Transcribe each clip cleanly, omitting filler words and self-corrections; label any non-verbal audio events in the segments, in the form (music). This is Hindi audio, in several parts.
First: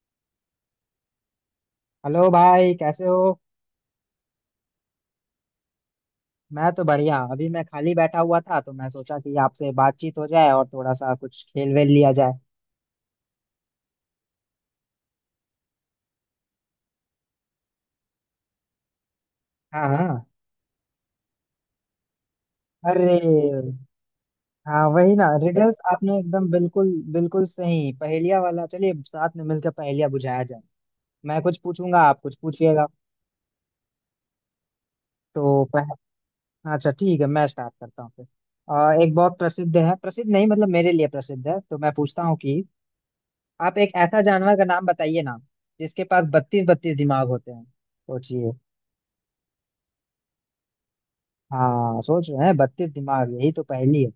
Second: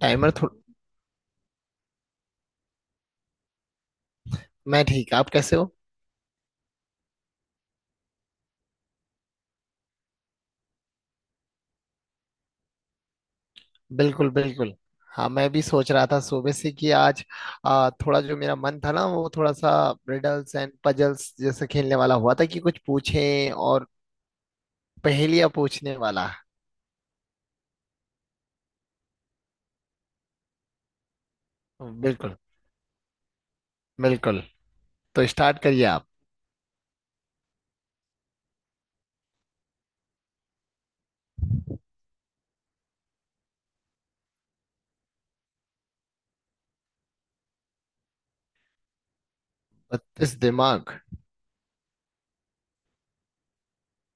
टाइमर थोड़ा। हेलो भाई कैसे हो? मैं ठीक, आप कैसे हो? मैं तो बढ़िया। अभी मैं खाली बैठा हुआ था तो मैं सोचा कि आपसे बातचीत हो जाए और थोड़ा सा कुछ खेल वेल लिया जाए। बिल्कुल बिल्कुल। हाँ, मैं भी सोच रहा था सुबह से कि आज थोड़ा जो मेरा मन था ना वो थोड़ा सा हाँ हाँ। रिडल्स एंड पजल्स जैसे खेलने वाला हुआ था कि कुछ अरे। पूछें और हाँ वही ना, पहेलियां रिडल्स। पूछने आपने वाला। एकदम बिल्कुल बिल्कुल सही, पहेलिया वाला। चलिए साथ में मिलकर पहेलिया बुझाया जाए। मैं कुछ पूछूंगा, आप कुछ बिल्कुल पूछिएगा। बिल्कुल। तो स्टार्ट तो करिए पह... आप। अच्छा ठीक है, मैं स्टार्ट करता हूँ फिर। एक बहुत प्रसिद्ध है, प्रसिद्ध नहीं, मतलब मेरे लिए प्रसिद्ध है, तो मैं पूछता हूँ कि आप एक ऐसा जानवर का नाम बताइए ना जिसके पास 32 32 दिमाग होते हैं। सोचिए। बत्तीस दिमाग? हाँ, सोच रहे हैं 32 दिमाग, यही तो पहेली है।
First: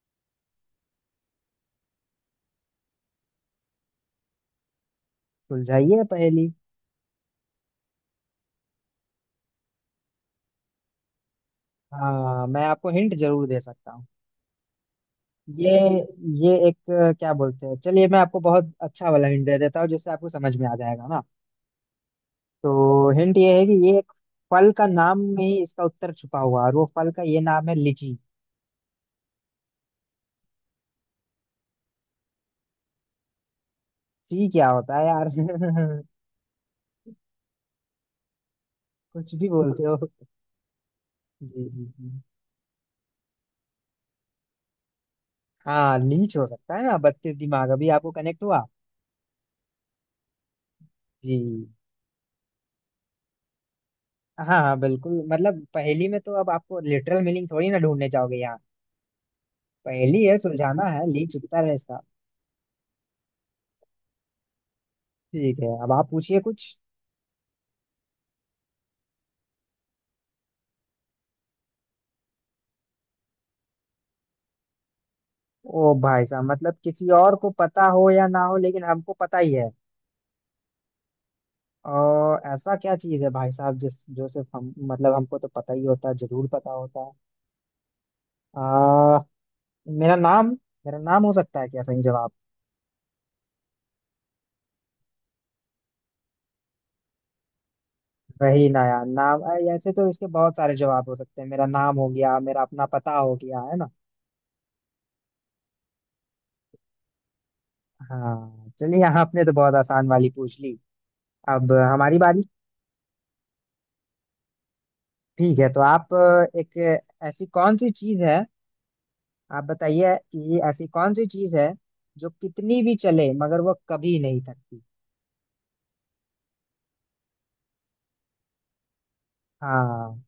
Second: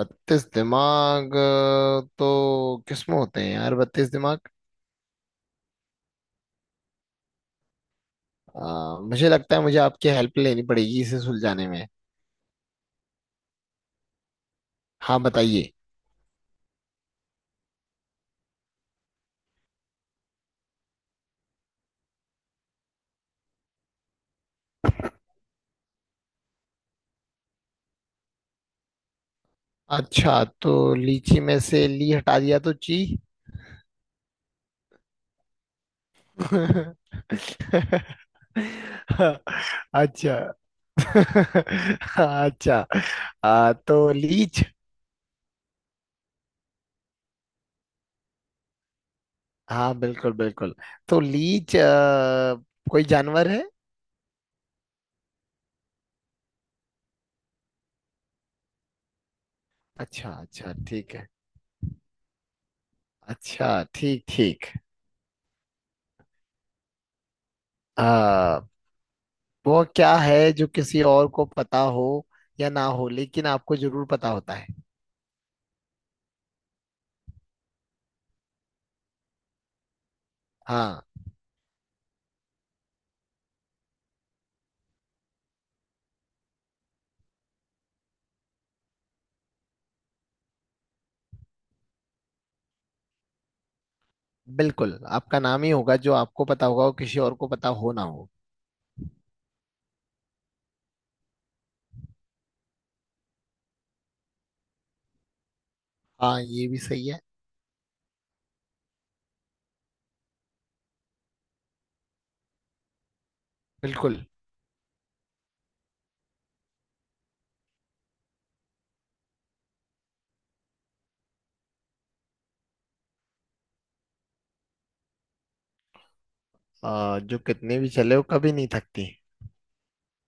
बत्तीस दिमाग, तो किसमें होते हैं यार बत्तीस दिमाग? सुलझाइए पहेली। मुझे लगता है मुझे आपकी हेल्प लेनी पड़ेगी इसे सुलझाने में। हाँ, मैं आपको हिंट जरूर दे सकता हूँ। हाँ ये बताइए। ये एक, क्या बोलते हैं, चलिए मैं आपको बहुत अच्छा वाला हिंट दे देता हूँ जिससे आपको समझ में आ जाएगा ना। तो हिंट ये है कि ये एक फल का नाम में ही इसका उत्तर छुपा हुआ है और वो फल का ये नाम है लीची। अच्छा, तो लीची में से ली हटा दिया तो ची। ची क्या होता है यार। (laughs) (laughs) कुछ भी बोलते हो। अच्छा। जी जी जी। (laughs) अच्छा, तो लीच। हाँ लीच हो सकता है ना, 32 दिमाग, अभी आपको कनेक्ट हुआ। हाँ बिल्कुल बिल्कुल। तो जी। लीच कोई जानवर है? हाँ हाँ बिल्कुल, मतलब पहेली में तो अब आपको लिटरल मीनिंग थोड़ी ना ढूंढने जाओगे यहाँ। पहेली अच्छा है, अच्छा सुलझाना है, ठीक ली है। चुकता है इसका। अच्छा ठीक ठीक। ठीक है, अब आप पूछिए कुछ। आ, वो क्या है जो किसी और को पता हो या ना हो, लेकिन आपको जरूर पता होता है? ओ भाई साहब, मतलब किसी और को पता हो या ना हो लेकिन हमको पता ही है। हाँ, और ऐसा क्या चीज है भाई साहब, जिस जो सिर्फ हम, मतलब हमको तो पता ही होता है, जरूर पता होता है। आ, मेरा नाम। मेरा नाम हो सकता है क्या, सही जवाब? बिल्कुल आपका नाम ही होगा जो आपको पता होगा और किसी और को पता हो ना हो। वही ना यार, नाम, ऐसे तो इसके बहुत सारे जवाब हो सकते हैं, मेरा नाम हो गया, मेरा अपना पता हो गया, है ना। हाँ ये भी सही है। हाँ चलिए, यहाँ आपने तो बहुत आसान वाली पूछ ली। अब हमारी बारी। बिल्कुल। ठीक है, तो आप, एक ऐसी कौन सी चीज है, आप बताइए कि ऐसी कौन सी चीज है जो कितनी भी चले मगर वो कभी नहीं थकती। जो कितने भी चले वो कभी नहीं थकती? हाँ।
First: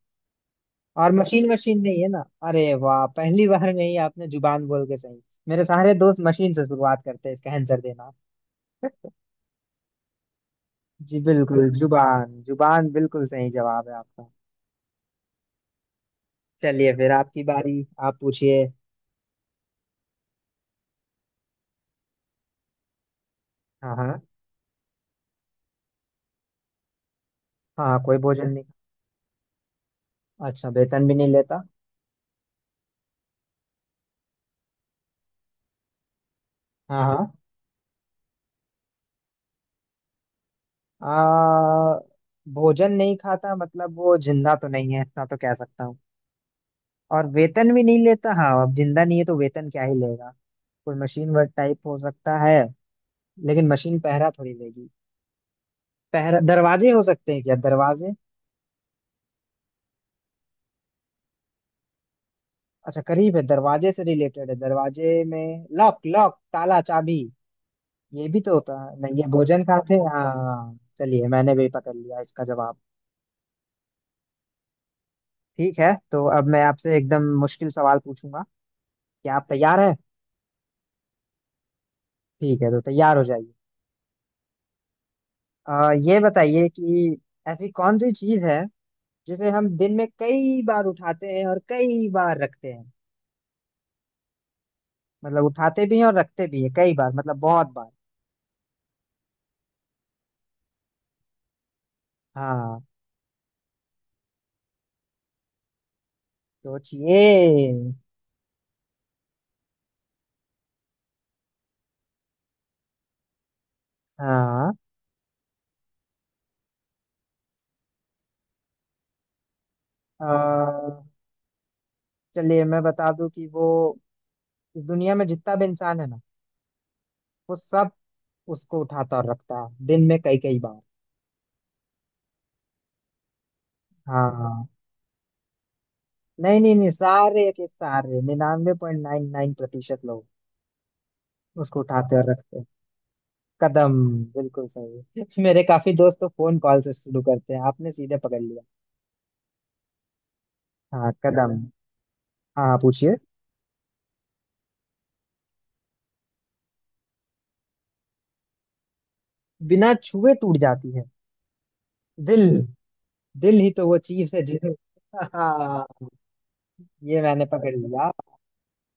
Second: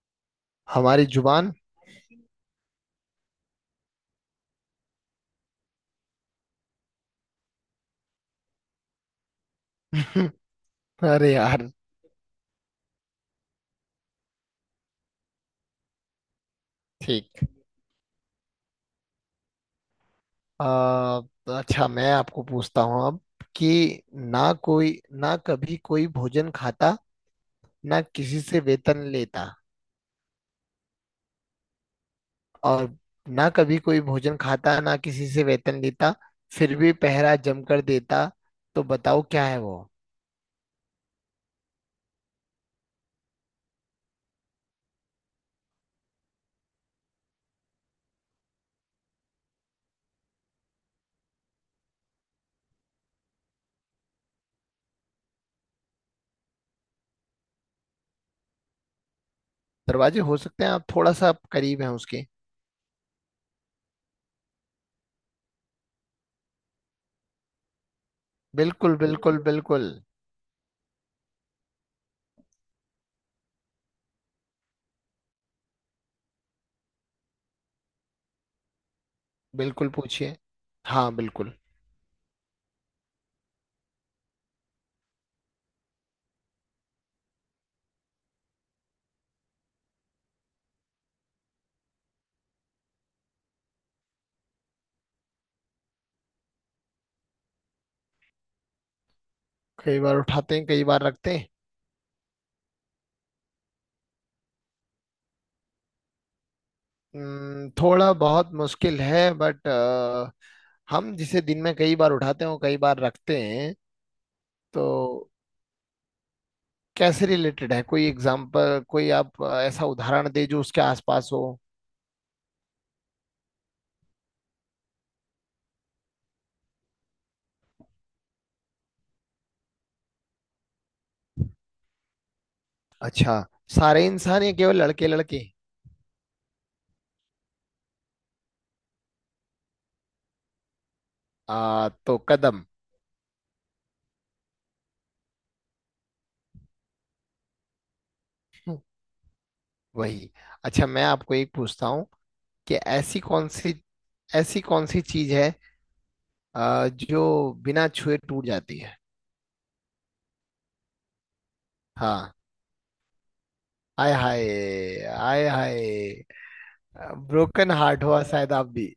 हमारी और मशीन जुबान। मशीन नहीं है ना, अरे वाह, पहली बार में ही आपने जुबान बोल के सही। मेरे सारे दोस्त मशीन से शुरुआत करते हैं इसका आंसर देना। (laughs) (laughs) जी अरे बिल्कुल, यार। जुबान जुबान, बिल्कुल सही जवाब है आपका। चलिए फिर ठीक। आपकी बारी, आप पूछिए। आ, अच्छा मैं आपको पूछता हूँ अब हाँ कि हाँ ना कोई ना कभी कोई भोजन खाता, हाँ। ना कोई किसी भोजन से नहीं। वेतन लेता अच्छा, वेतन भी नहीं लेता। और ना कभी कोई भोजन खाता ना किसी से वेतन लेता, फिर भी हाँ हाँ। पहरा जमकर देता। तो बताओ क्या है वो? आ, भोजन नहीं खाता मतलब वो जिंदा तो नहीं है, इतना तो कह सकता हूँ। और वेतन भी नहीं लेता, हाँ अब जिंदा नहीं है तो वेतन क्या ही लेगा। कोई मशीन वर्क टाइप हो सकता है, लेकिन मशीन पहरा थोड़ी लेगी। पहरा, दरवाजे हो सकते हैं क्या, दरवाजे। दरवाजे हो सकते हैं, आप थोड़ा सा आप करीब हैं उसके। अच्छा करीब है, दरवाजे से रिलेटेड है, दरवाजे में लॉक लॉक, ताला, चाबी। ये भी तो होता बिल्कुल है, नहीं ये बिल्कुल भोजन बिल्कुल। खाते हैं, हाँ चलिए मैंने भी पकड़ लिया इसका जवाब। ठीक है तो अब मैं आपसे एकदम मुश्किल सवाल पूछूंगा, क्या आप तैयार बिल्कुल है? पूछिए। हाँ बिल्कुल। ठीक है तो तैयार हो जाइए। ये बताइए कि ऐसी कौन सी चीज है जिसे हम दिन में कई बार उठाते हैं और कई बार रखते हैं, मतलब उठाते भी हैं और रखते भी हैं कई बार, मतलब बहुत बार। कई बार उठाते हैं कई बार रखते हैं? हाँ। सोचिए। थोड़ा बहुत मुश्किल है बट हम जिसे दिन में कई बार उठाते हैं और कई बार रखते हैं, हाँ, तो कैसे रिलेटेड है? कोई एग्जाम्पल, कोई आप ऐसा अ, उदाहरण दे जो उसके आसपास हो। चलिए मैं बता दूं कि वो इस दुनिया में जितना भी इंसान है ना, वो सब उसको उठाता और रखता है दिन में कई कई बार। अच्छा, सारे इंसान या हाँ। केवल लड़के लड़के? नहीं नहीं नहीं, सारे के सारे 99.99% उसको उठाते तो और रखते कदम। हैं। कदम, बिल्कुल सही। (laughs) मेरे काफी दोस्त तो फोन कॉल से शुरू करते हैं, आपने सीधे पकड़ लिया। हम्म, वही। अच्छा मैं हाँ आपको एक कदम। पूछता हूँ हाँ कि हाँ, पूछिए। ऐसी कौन सी चीज है जो बिना छुए टूट जाती है? बिना छुए टूट जाती है, हाँ। दिल। दिल ही तो वो आय चीज है हाय, जिसे। (laughs) आय हाँ, हाय। ये मैंने ब्रोकन पकड़ हार्ट लिया। हुआ शायद आप भी।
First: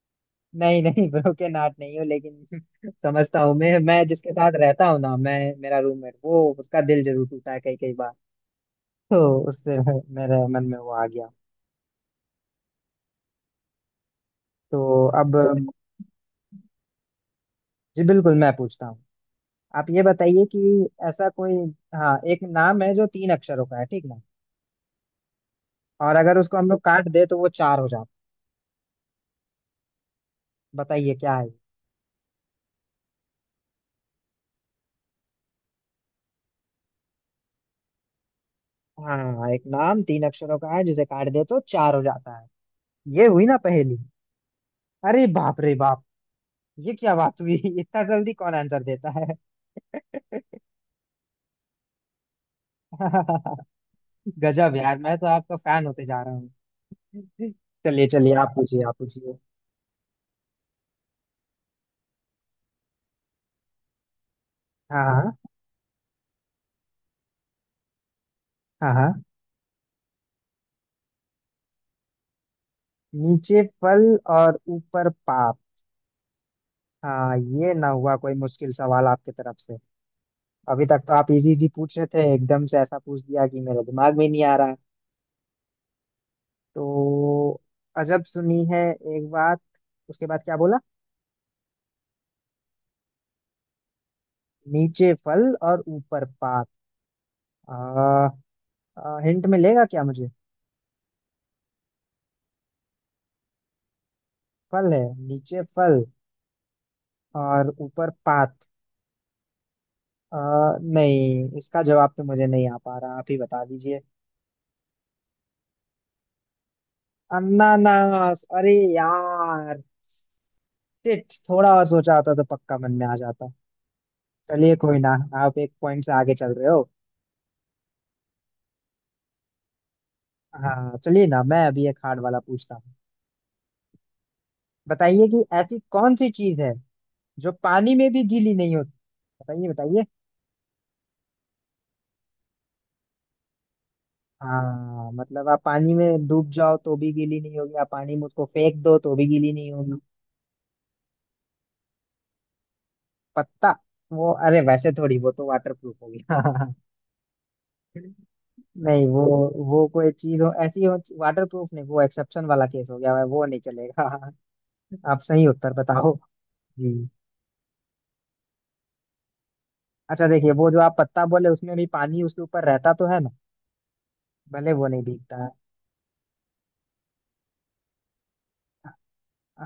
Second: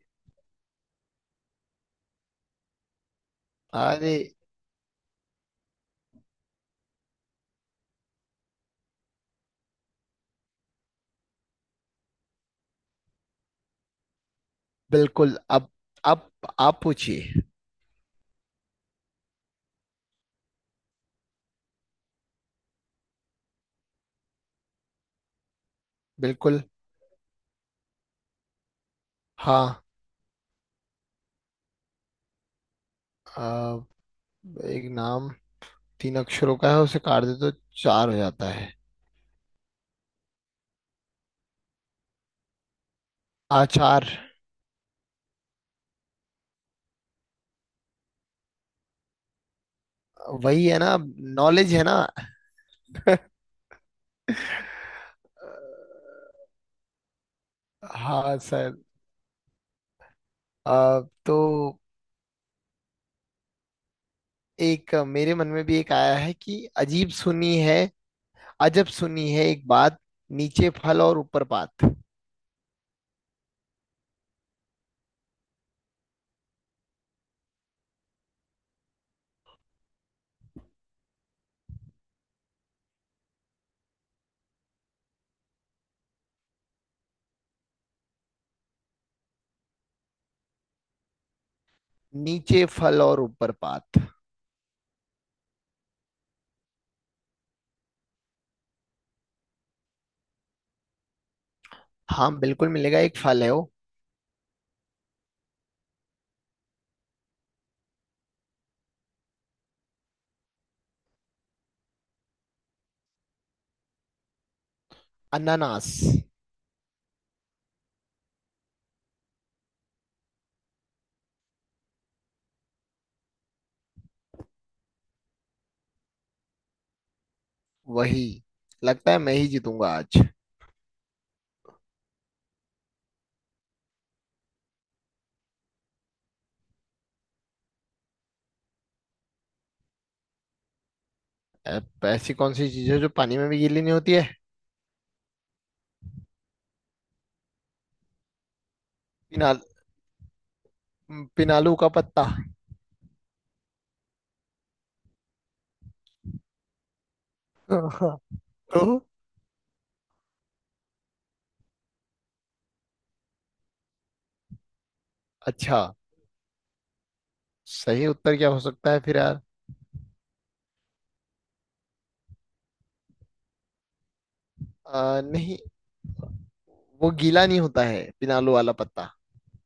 नहीं नहीं, ब्रोकन हार्ट नहीं हूँ लेकिन, (laughs) समझता हूँ मैं। मैं अरे। जिसके साथ रहता हूँ ना, मैं, मेरा रूममेट, वो उसका दिल जरूर टूटा है कई कई बार। तो उससे मेरे मन में वो आ गया। तो अब, बिल्कुल। अब आप पूछिए। जी बिल्कुल मैं पूछता हूँ। आप ये बताइए कि ऐसा कोई, हाँ एक नाम है जो तीन अक्षरों का है, ठीक ना, और अगर उसको बिल्कुल। हम लोग काट दे तो वो चार हो जाता हाँ। है, बताइए क्या है ये? अ, एक नाम तीन अक्षरों का है, उसे काट दे तो चार हो जाता है? हाँ एक नाम तीन अक्षरों का है जिसे काट दे तो चार हो जाता है, ये हुई ना पहेली। आचार। अरे बाप रे बाप, ये क्या बात हुई। (laughs) इतना जल्दी कौन आंसर देता है। (laughs) वही है ना, नॉलेज है ना। गजब यार, मैं तो आपका फैन होते जा रहा हूँ। चलिए चलिए, हाँ आप सर। पूछिए आप पूछिए। अ, तो एक हाँ हाँ मेरे मन में भी एक आया है कि अजीब सुनी है। अजब हाँ हाँ। सुनी है एक बात, नीचे फल और ऊपर पात। नीचे फल और ऊपर पाप। हाँ ये ना हुआ कोई मुश्किल सवाल आपकी तरफ से। अभी तक तो आप इजी इजी पूछ रहे थे, एकदम से ऐसा पूछ दिया कि मेरे दिमाग में नहीं आ रहा है। तो, अजब सुनी है एक बात, उसके बाद क्या बोला? नीचे फल और ऊपर पात। नीचे फल और ऊपर पात। आ, हिंट मिलेगा क्या मुझे? हाँ बिल्कुल मिलेगा, एक फल है वो। फल है, नीचे फल और ऊपर पात। आ, नहीं इसका जवाब तो मुझे नहीं आ पा रहा, आप ही बता दीजिए। अनानास। अनानास? अरे यार, शिट, थोड़ा और सोचा होता तो पक्का मन में आ जाता। चलिए कोई ना, आप एक पॉइंट से आगे चल रहे हो। वही। लगता है मैं ही जीतूंगा आज। हाँ चलिए ना, मैं अभी एक हार्ड वाला पूछता हूँ। बताइए कि ऐसी कौन सी चीज है जो पानी में भी गीली नहीं होती, बताइए बताइए। ऐ- ऐसी कौन सी चीज है जो पानी में भी गीली नहीं होती है? हाँ मतलब आप पानी में डूब जाओ तो भी गीली नहीं होगी, आप पानी में उसको फेंक दो तो भी गीली पिनाल नहीं होगी। पिनालू का पत्ता। पत्ता? वो अरे, वैसे थोड़ी, वो तो वाटर प्रूफ होगी। (laughs) (laughs) तो नहीं वो कोई चीज हो ऐसी हो, वाटर प्रूफ नहीं, वो एक्सेप्शन वाला केस हो गया, वो नहीं चलेगा। (laughs) आप सही उत्तर अच्छा, बताओ। जी। सही उत्तर क्या हो सकता है फिर यार? अच्छा देखिए, वो जो आप पत्ता बोले उसमें भी पानी उसके ऊपर रहता तो है ना, भले वो नहीं भीगता है। नहीं, वो गीला नहीं होता है पिनालू वाला पत्ता।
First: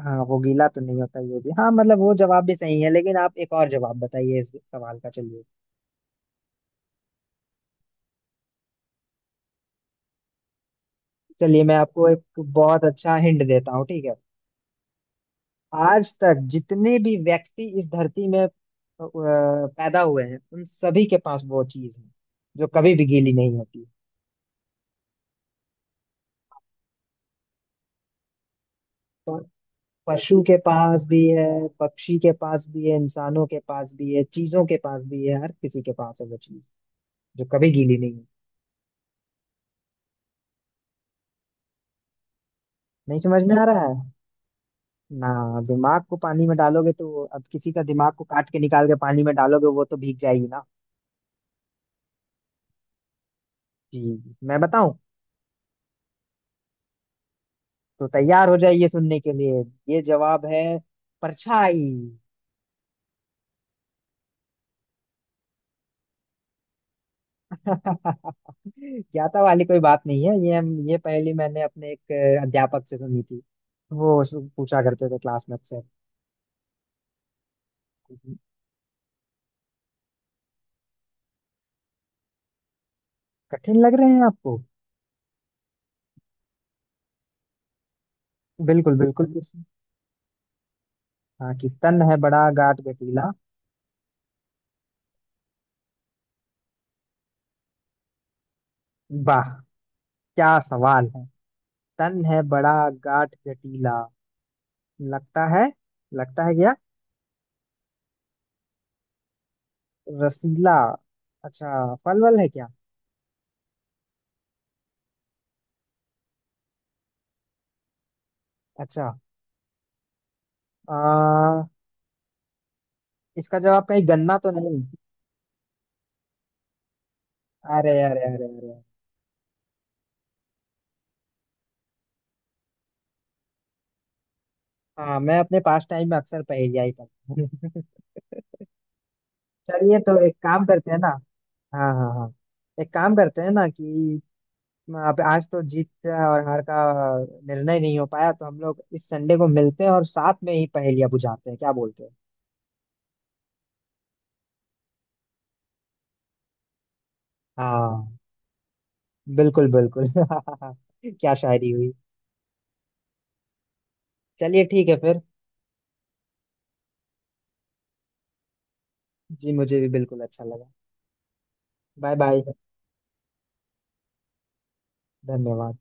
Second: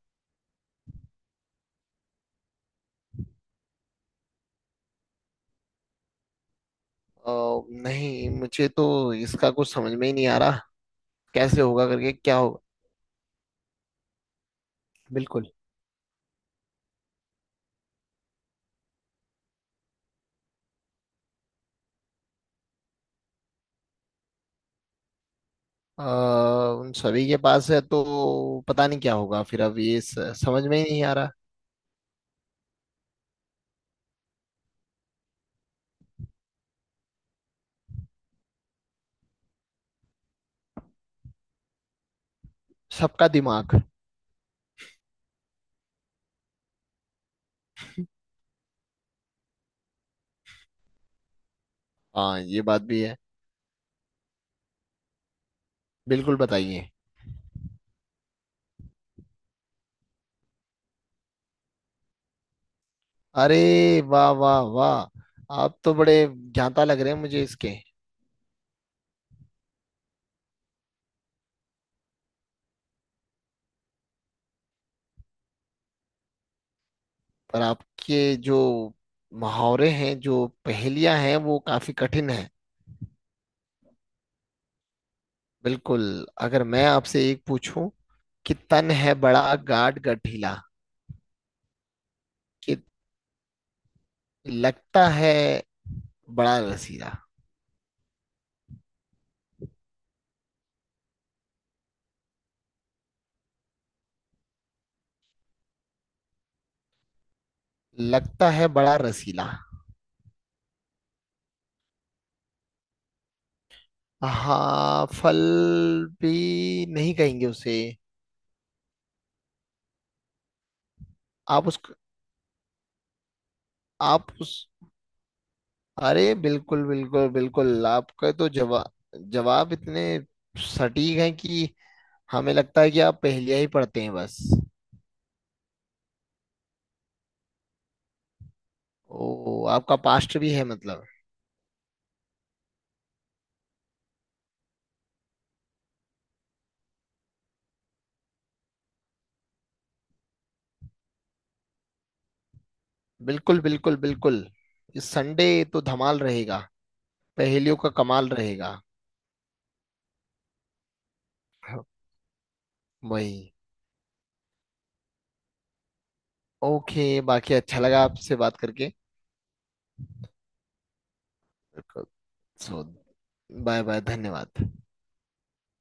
हाँ वो गीला तो नहीं होता, ये भी, हाँ मतलब वो जवाब भी सही है, लेकिन आप एक और जवाब बताइए इस सवाल का, चलिए। आ, नहीं मुझे तो इसका कुछ समझ में ही नहीं आ रहा, कैसे चलिए मैं होगा आपको करके एक क्या होगा। बहुत अच्छा हिंट देता हूँ, ठीक है। बिल्कुल। आज तक जितने भी व्यक्ति इस धरती में पैदा हुए हैं, उन सभी के पास वो चीज है जो कभी भी गीली नहीं होती। आ, उन सभी के पास है तो पता नहीं क्या तो होगा फिर, अब ये पशु के समझ में ही नहीं पास आ भी रहा। है, पक्षी के पास भी है, इंसानों के पास भी है, चीजों के पास भी है, हर किसी के पास है वो चीज जो कभी गीली नहीं है। नहीं सबका समझ में आ दिमाग। रहा है ना। दिमाग को पानी में डालोगे तो, अब किसी का दिमाग को काट के निकाल के पानी में डालोगे वो तो भीग जाएगी ना। हाँ ये बात भी है। जी मैं बताऊं? बिल्कुल बताइए। तो तैयार हो जाइए सुनने के लिए, ये जवाब है, परछाई। अरे वाह वाह वाह, आप तो बड़े ज्ञाता लग रहे हैं मुझे इसके। (laughs) ज्ञाता वाली कोई बात नहीं है, ये हम, ये पहेली मैंने अपने एक अध्यापक से सुनी थी। वो पूछा करते थे क्लास में अक्सर। पर आपके जो मुहावरे हैं जो पहेलियां हैं वो काफी कठिन हैं। कठिन लग रहे हैं आपको? बिल्कुल। अगर मैं आपसे एक पूछूं कि तन बिल्कुल है बिल्कुल। बड़ा गाढ़ गठीला, हाँ, कि तन है बड़ा कि गाट गठीला। लगता है बड़ा रसीला। वाह, क्या सवाल है। तन है बड़ा, गाठ जटीला, लगता है, लगता है क्या? लगता है बड़ा रसीला। रसीला। अच्छा, फल वल है क्या? हाँ फल भी नहीं कहेंगे उसे। अच्छा, आ, आप उस इसका जवाब कहीं आप गन्ना तो उस, नहीं? अरे बिल्कुल बिल्कुल बिल्कुल, अरे अरे आपका अरे तो अरे। जवाब, जवाब इतने सटीक हैं कि हमें लगता है कि आप पहेलियां ही पढ़ते हैं बस। हाँ मैं अपने पास टाइम में अक्सर पहेलिया ही पढ़ता हूँ। ओ, (laughs) आपका चलिए तो एक पास्ट भी काम है करते हैं ना। मतलब। हाँ हाँ हाँ। एक काम करते हैं ना कि, अब आज तो जीत और हार का निर्णय नहीं हो पाया, तो हम लोग इस संडे को मिलते हैं और साथ में ही पहेलियां बुझाते हैं, क्या बोलते हैं? बिल्कुल बिल्कुल बिल्कुल। इस संडे तो धमाल रहेगा, पहेलियों का हाँ कमाल रहेगा। बिल्कुल बिल्कुल। (laughs) क्या शायरी हुई। वही। चलिए ठीक है फिर। ओके, बाकी अच्छा लगा आपसे बात करके। जी मुझे भी बिल्कुल अच्छा लगा। Bye bye. So bye bye, धन्यवाद। धन्यवाद।